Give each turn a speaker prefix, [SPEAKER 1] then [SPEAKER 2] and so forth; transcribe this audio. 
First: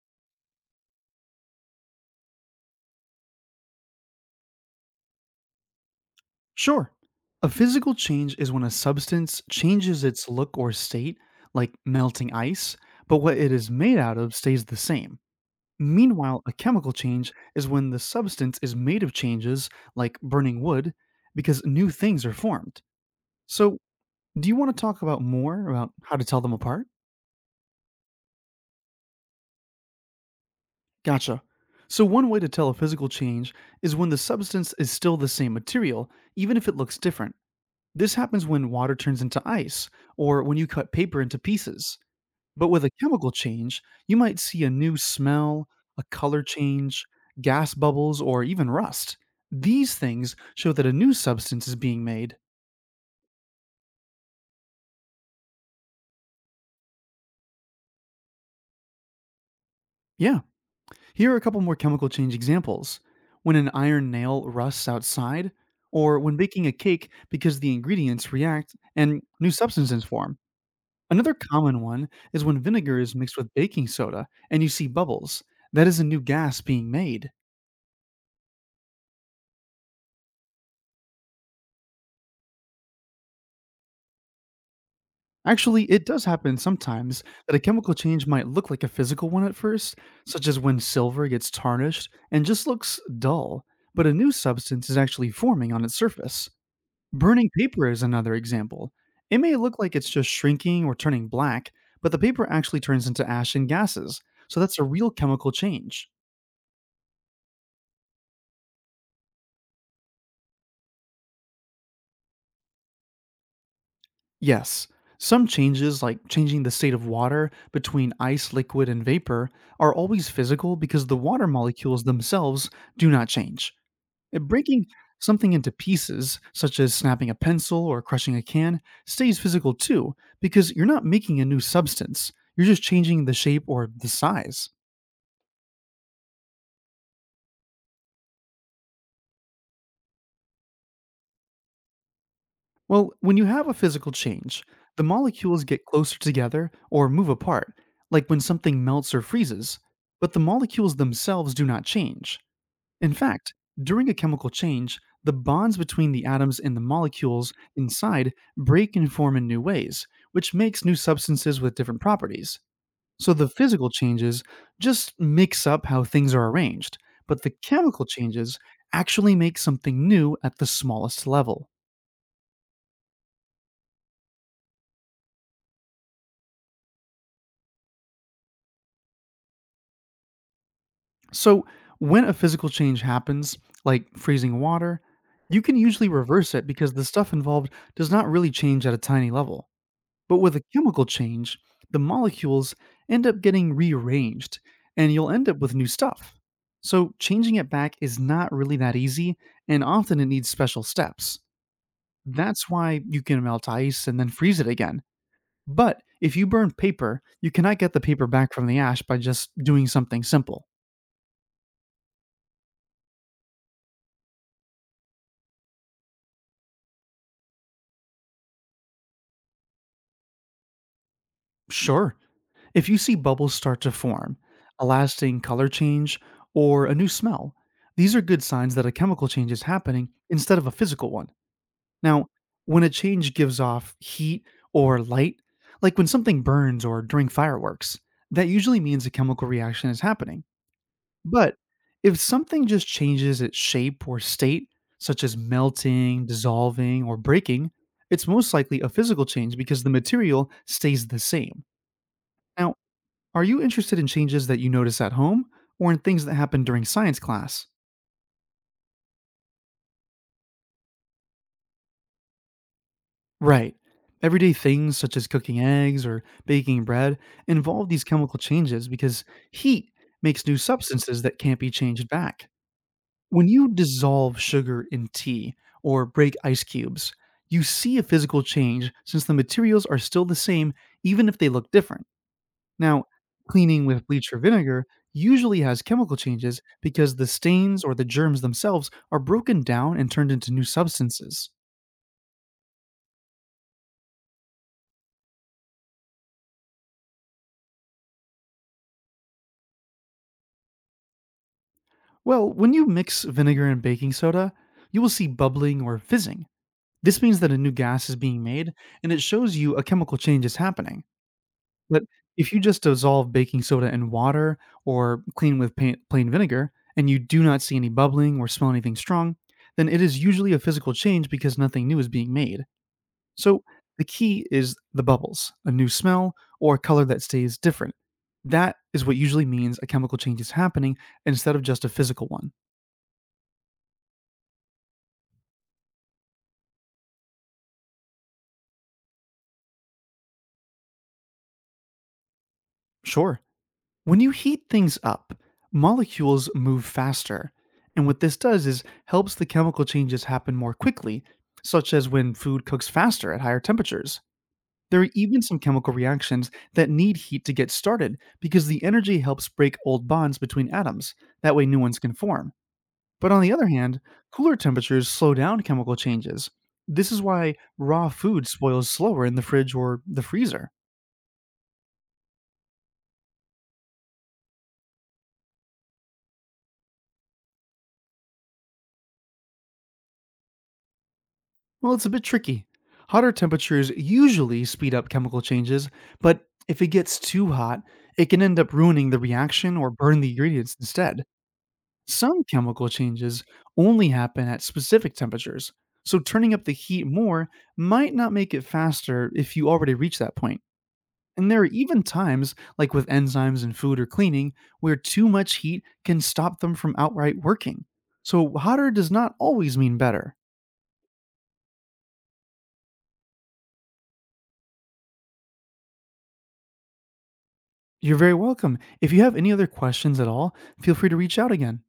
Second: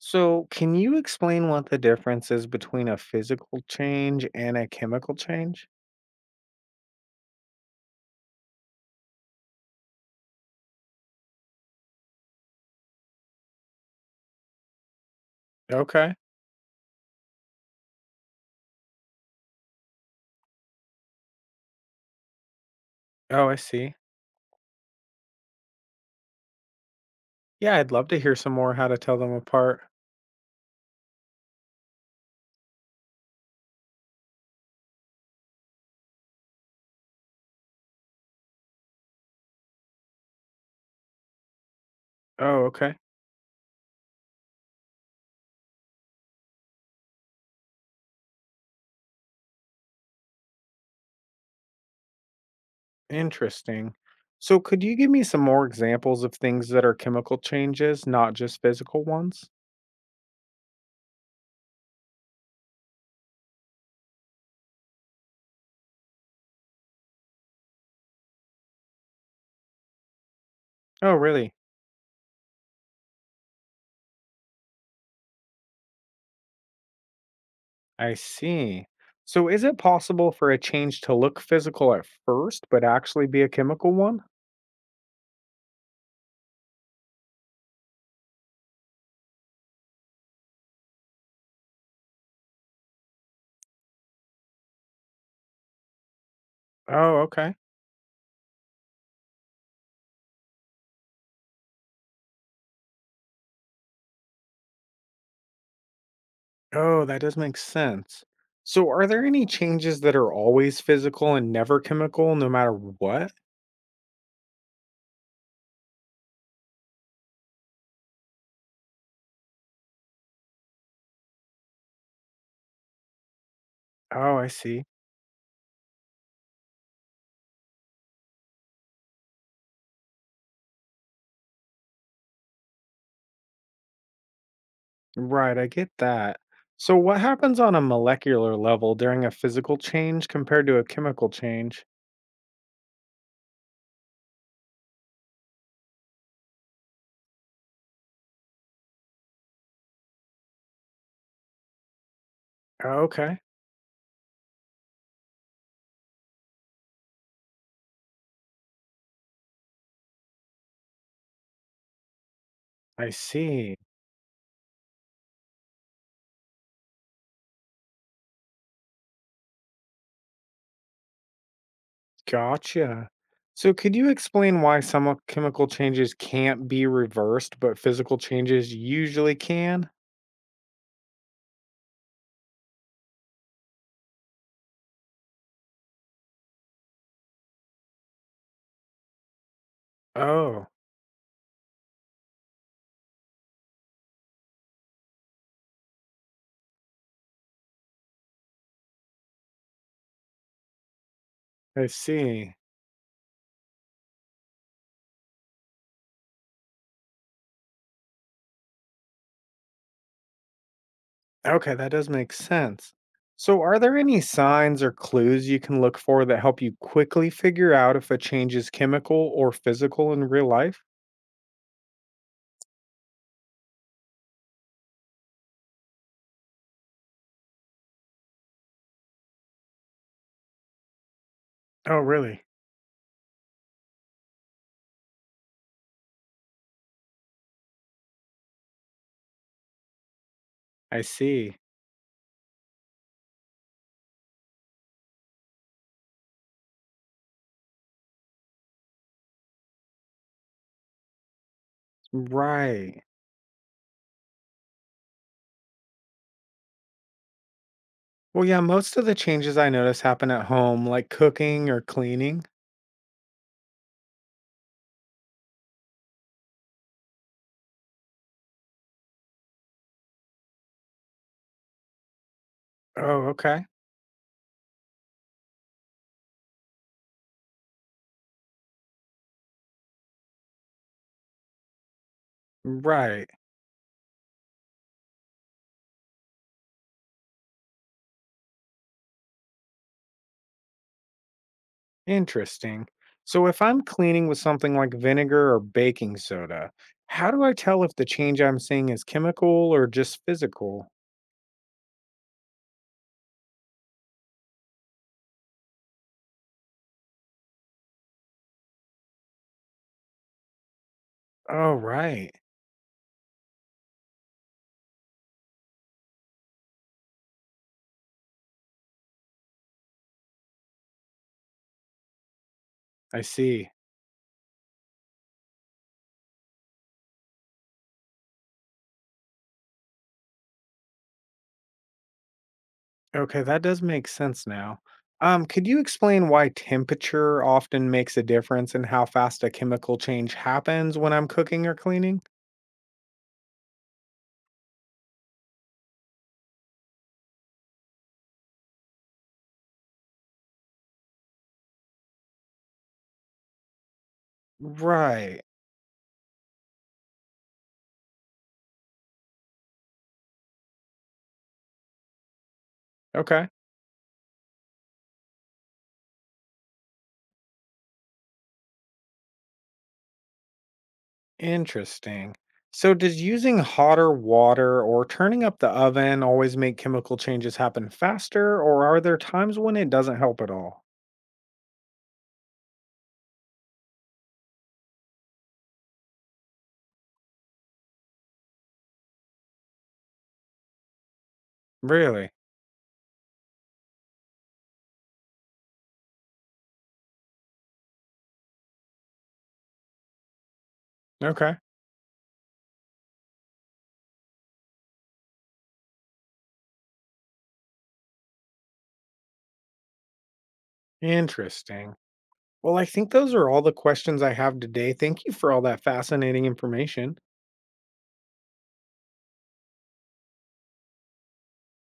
[SPEAKER 1] So, can you explain what the difference is between a physical change and a chemical change?
[SPEAKER 2] Sure. A physical change is when a substance changes its look or state, like melting ice, but what it is made out of stays the same.
[SPEAKER 1] Okay.
[SPEAKER 2] Meanwhile, a chemical change is when the substance is made of changes, like burning wood, because new things are formed.
[SPEAKER 1] Oh, I
[SPEAKER 2] So,
[SPEAKER 1] see.
[SPEAKER 2] do you want to talk about more about how to tell them apart?
[SPEAKER 1] Yeah, I'd love to hear some more how to tell them apart.
[SPEAKER 2] Gotcha. So, one way to tell a physical change is when the substance is still the same material, even if it looks different. This happens when water turns into ice or when you cut paper into pieces.
[SPEAKER 1] Oh,
[SPEAKER 2] But with a
[SPEAKER 1] okay.
[SPEAKER 2] chemical change, you might see a new smell, a color change, gas bubbles, or even rust. These things show that a new substance is being made.
[SPEAKER 1] Interesting. So, could you give me some more examples of things that are chemical changes, not just physical ones?
[SPEAKER 2] Yeah, here are a couple more chemical change examples. When an iron nail rusts outside, or when baking a cake because the ingredients react and new substances form.
[SPEAKER 1] Oh,
[SPEAKER 2] Another
[SPEAKER 1] really?
[SPEAKER 2] common one is when vinegar is mixed with baking soda and you see bubbles. That is a new gas being made.
[SPEAKER 1] I see. So, is it possible for a change to look physical at first, but actually be a chemical one?
[SPEAKER 2] Actually, it does happen sometimes that a chemical change might look like a physical one at first, such as when silver gets tarnished and just looks dull, but a new substance is actually forming on its surface.
[SPEAKER 1] Oh,
[SPEAKER 2] Burning
[SPEAKER 1] okay.
[SPEAKER 2] paper is another example. It may look like it's just shrinking or turning black, but the paper actually turns into ash and gases, so that's a real chemical change.
[SPEAKER 1] Oh, that does make sense. So, are there any changes that are always physical and never chemical, no matter what?
[SPEAKER 2] Yes, some changes, like changing the state of water between ice, liquid, and vapor, are always physical because the water molecules themselves do not change.
[SPEAKER 1] Oh,
[SPEAKER 2] Uh,
[SPEAKER 1] I see.
[SPEAKER 2] Breaking something into pieces, such as snapping a pencil or crushing a can, stays physical too, because you're not making a new substance, you're just changing the shape or the size.
[SPEAKER 1] Right, I get that. So, what happens on a molecular level during a physical change compared to a chemical change?
[SPEAKER 2] Well, when you have a physical change, the molecules get closer together or move apart, like when something melts or freezes, but the molecules themselves do not change.
[SPEAKER 1] Oh,
[SPEAKER 2] In
[SPEAKER 1] okay,
[SPEAKER 2] fact, during a chemical change, the bonds between the atoms and the molecules inside break and form in new ways, which makes new substances with different properties.
[SPEAKER 1] I
[SPEAKER 2] So the
[SPEAKER 1] see.
[SPEAKER 2] physical changes just mix up how things are arranged, but the chemical changes actually make something new at the smallest level.
[SPEAKER 1] Gotcha. So, could you explain why some of chemical changes can't be reversed, but physical changes usually can?
[SPEAKER 2] So when a physical change happens, like freezing water, you can usually reverse it because the stuff involved does not really change at a tiny level. But with a
[SPEAKER 1] Oh,
[SPEAKER 2] chemical change, the molecules end up getting rearranged and you'll end up with new stuff. So changing it back is not really that easy and often it needs special steps.
[SPEAKER 1] I see.
[SPEAKER 2] That's why you can melt ice and then freeze it again. But if you burn paper, you cannot get the paper back from the ash by just doing something simple.
[SPEAKER 1] Okay, that does make sense. So, are there any signs or clues you can look for that help you quickly figure out if a change is chemical or physical in real life?
[SPEAKER 2] Sure, if you see bubbles start to form, a lasting color change, or a new smell, these are good signs that a chemical change is happening instead of a physical one.
[SPEAKER 1] Oh,
[SPEAKER 2] Now,
[SPEAKER 1] really?
[SPEAKER 2] when a change gives off heat or light, like when something burns or during fireworks, that usually means a chemical reaction is happening.
[SPEAKER 1] I
[SPEAKER 2] But
[SPEAKER 1] see.
[SPEAKER 2] if something just changes its shape or state, such as melting, dissolving, or breaking, it's most likely a physical change because the material stays the same. Now,
[SPEAKER 1] Right.
[SPEAKER 2] are you interested in changes that you notice at home or in things that happen during science class?
[SPEAKER 1] Well, yeah, most of the changes I notice happen at home, like cooking or cleaning.
[SPEAKER 2] Right. Everyday things such as cooking eggs or baking bread involve these chemical changes because heat makes new substances that can't be changed back.
[SPEAKER 1] Oh,
[SPEAKER 2] When
[SPEAKER 1] okay.
[SPEAKER 2] you dissolve sugar in tea or break ice cubes, you see a physical change since the materials are still the same even if they look different. Now,
[SPEAKER 1] Right.
[SPEAKER 2] cleaning with bleach or vinegar usually has chemical changes because the stains or the germs themselves are broken down and turned into new substances.
[SPEAKER 1] Interesting. So, if I'm cleaning with something like vinegar or baking soda, how do I tell if the change I'm seeing is chemical or just physical?
[SPEAKER 2] Well, when you mix vinegar and baking soda, you will see bubbling or fizzing. This means that a new gas is being made, and it shows you a chemical change is happening.
[SPEAKER 1] Oh,
[SPEAKER 2] But
[SPEAKER 1] right.
[SPEAKER 2] if you just dissolve baking soda in water or clean with pain, plain vinegar, and you do not see any bubbling or smell anything strong, then it is usually a physical change because nothing new is being made.
[SPEAKER 1] I
[SPEAKER 2] So
[SPEAKER 1] see.
[SPEAKER 2] the key is the bubbles, a new smell, or a color that stays different. That is what usually means a chemical change is happening instead of just a physical one.
[SPEAKER 1] Okay, that does make sense now. Could you explain why temperature often makes a difference in how fast a chemical change happens when I'm cooking or cleaning?
[SPEAKER 2] Sure. When you heat things up, molecules move faster. And what this does is helps the chemical changes happen more quickly, such as when food cooks faster at higher temperatures. There are even
[SPEAKER 1] Right.
[SPEAKER 2] some chemical reactions that need heat to get started because the energy helps break old bonds between atoms. That way, new ones can form. But on
[SPEAKER 1] Okay.
[SPEAKER 2] the other hand, cooler temperatures slow down chemical changes. This is why raw food spoils slower in the fridge or the freezer.
[SPEAKER 1] Interesting. So, does using hotter water or turning up the oven always make chemical changes happen faster, or are there times when it doesn't help at all?
[SPEAKER 2] Well, it's a bit tricky. Hotter temperatures usually speed up chemical changes, but if it gets too hot, it can end up ruining the reaction or burn the ingredients instead.
[SPEAKER 1] Really?
[SPEAKER 2] Some chemical changes only happen at specific temperatures, so turning up the heat more might not make it faster if you already reach that point. And
[SPEAKER 1] Okay.
[SPEAKER 2] there are even times, like with enzymes in food or cleaning, where too much heat can stop them from outright working. So, hotter does not always mean better.
[SPEAKER 1] Interesting. Well, I think those are all the questions I have today. Thank you for all that fascinating information.
[SPEAKER 2] You're very welcome. If you have any other questions at all, feel free to reach out again.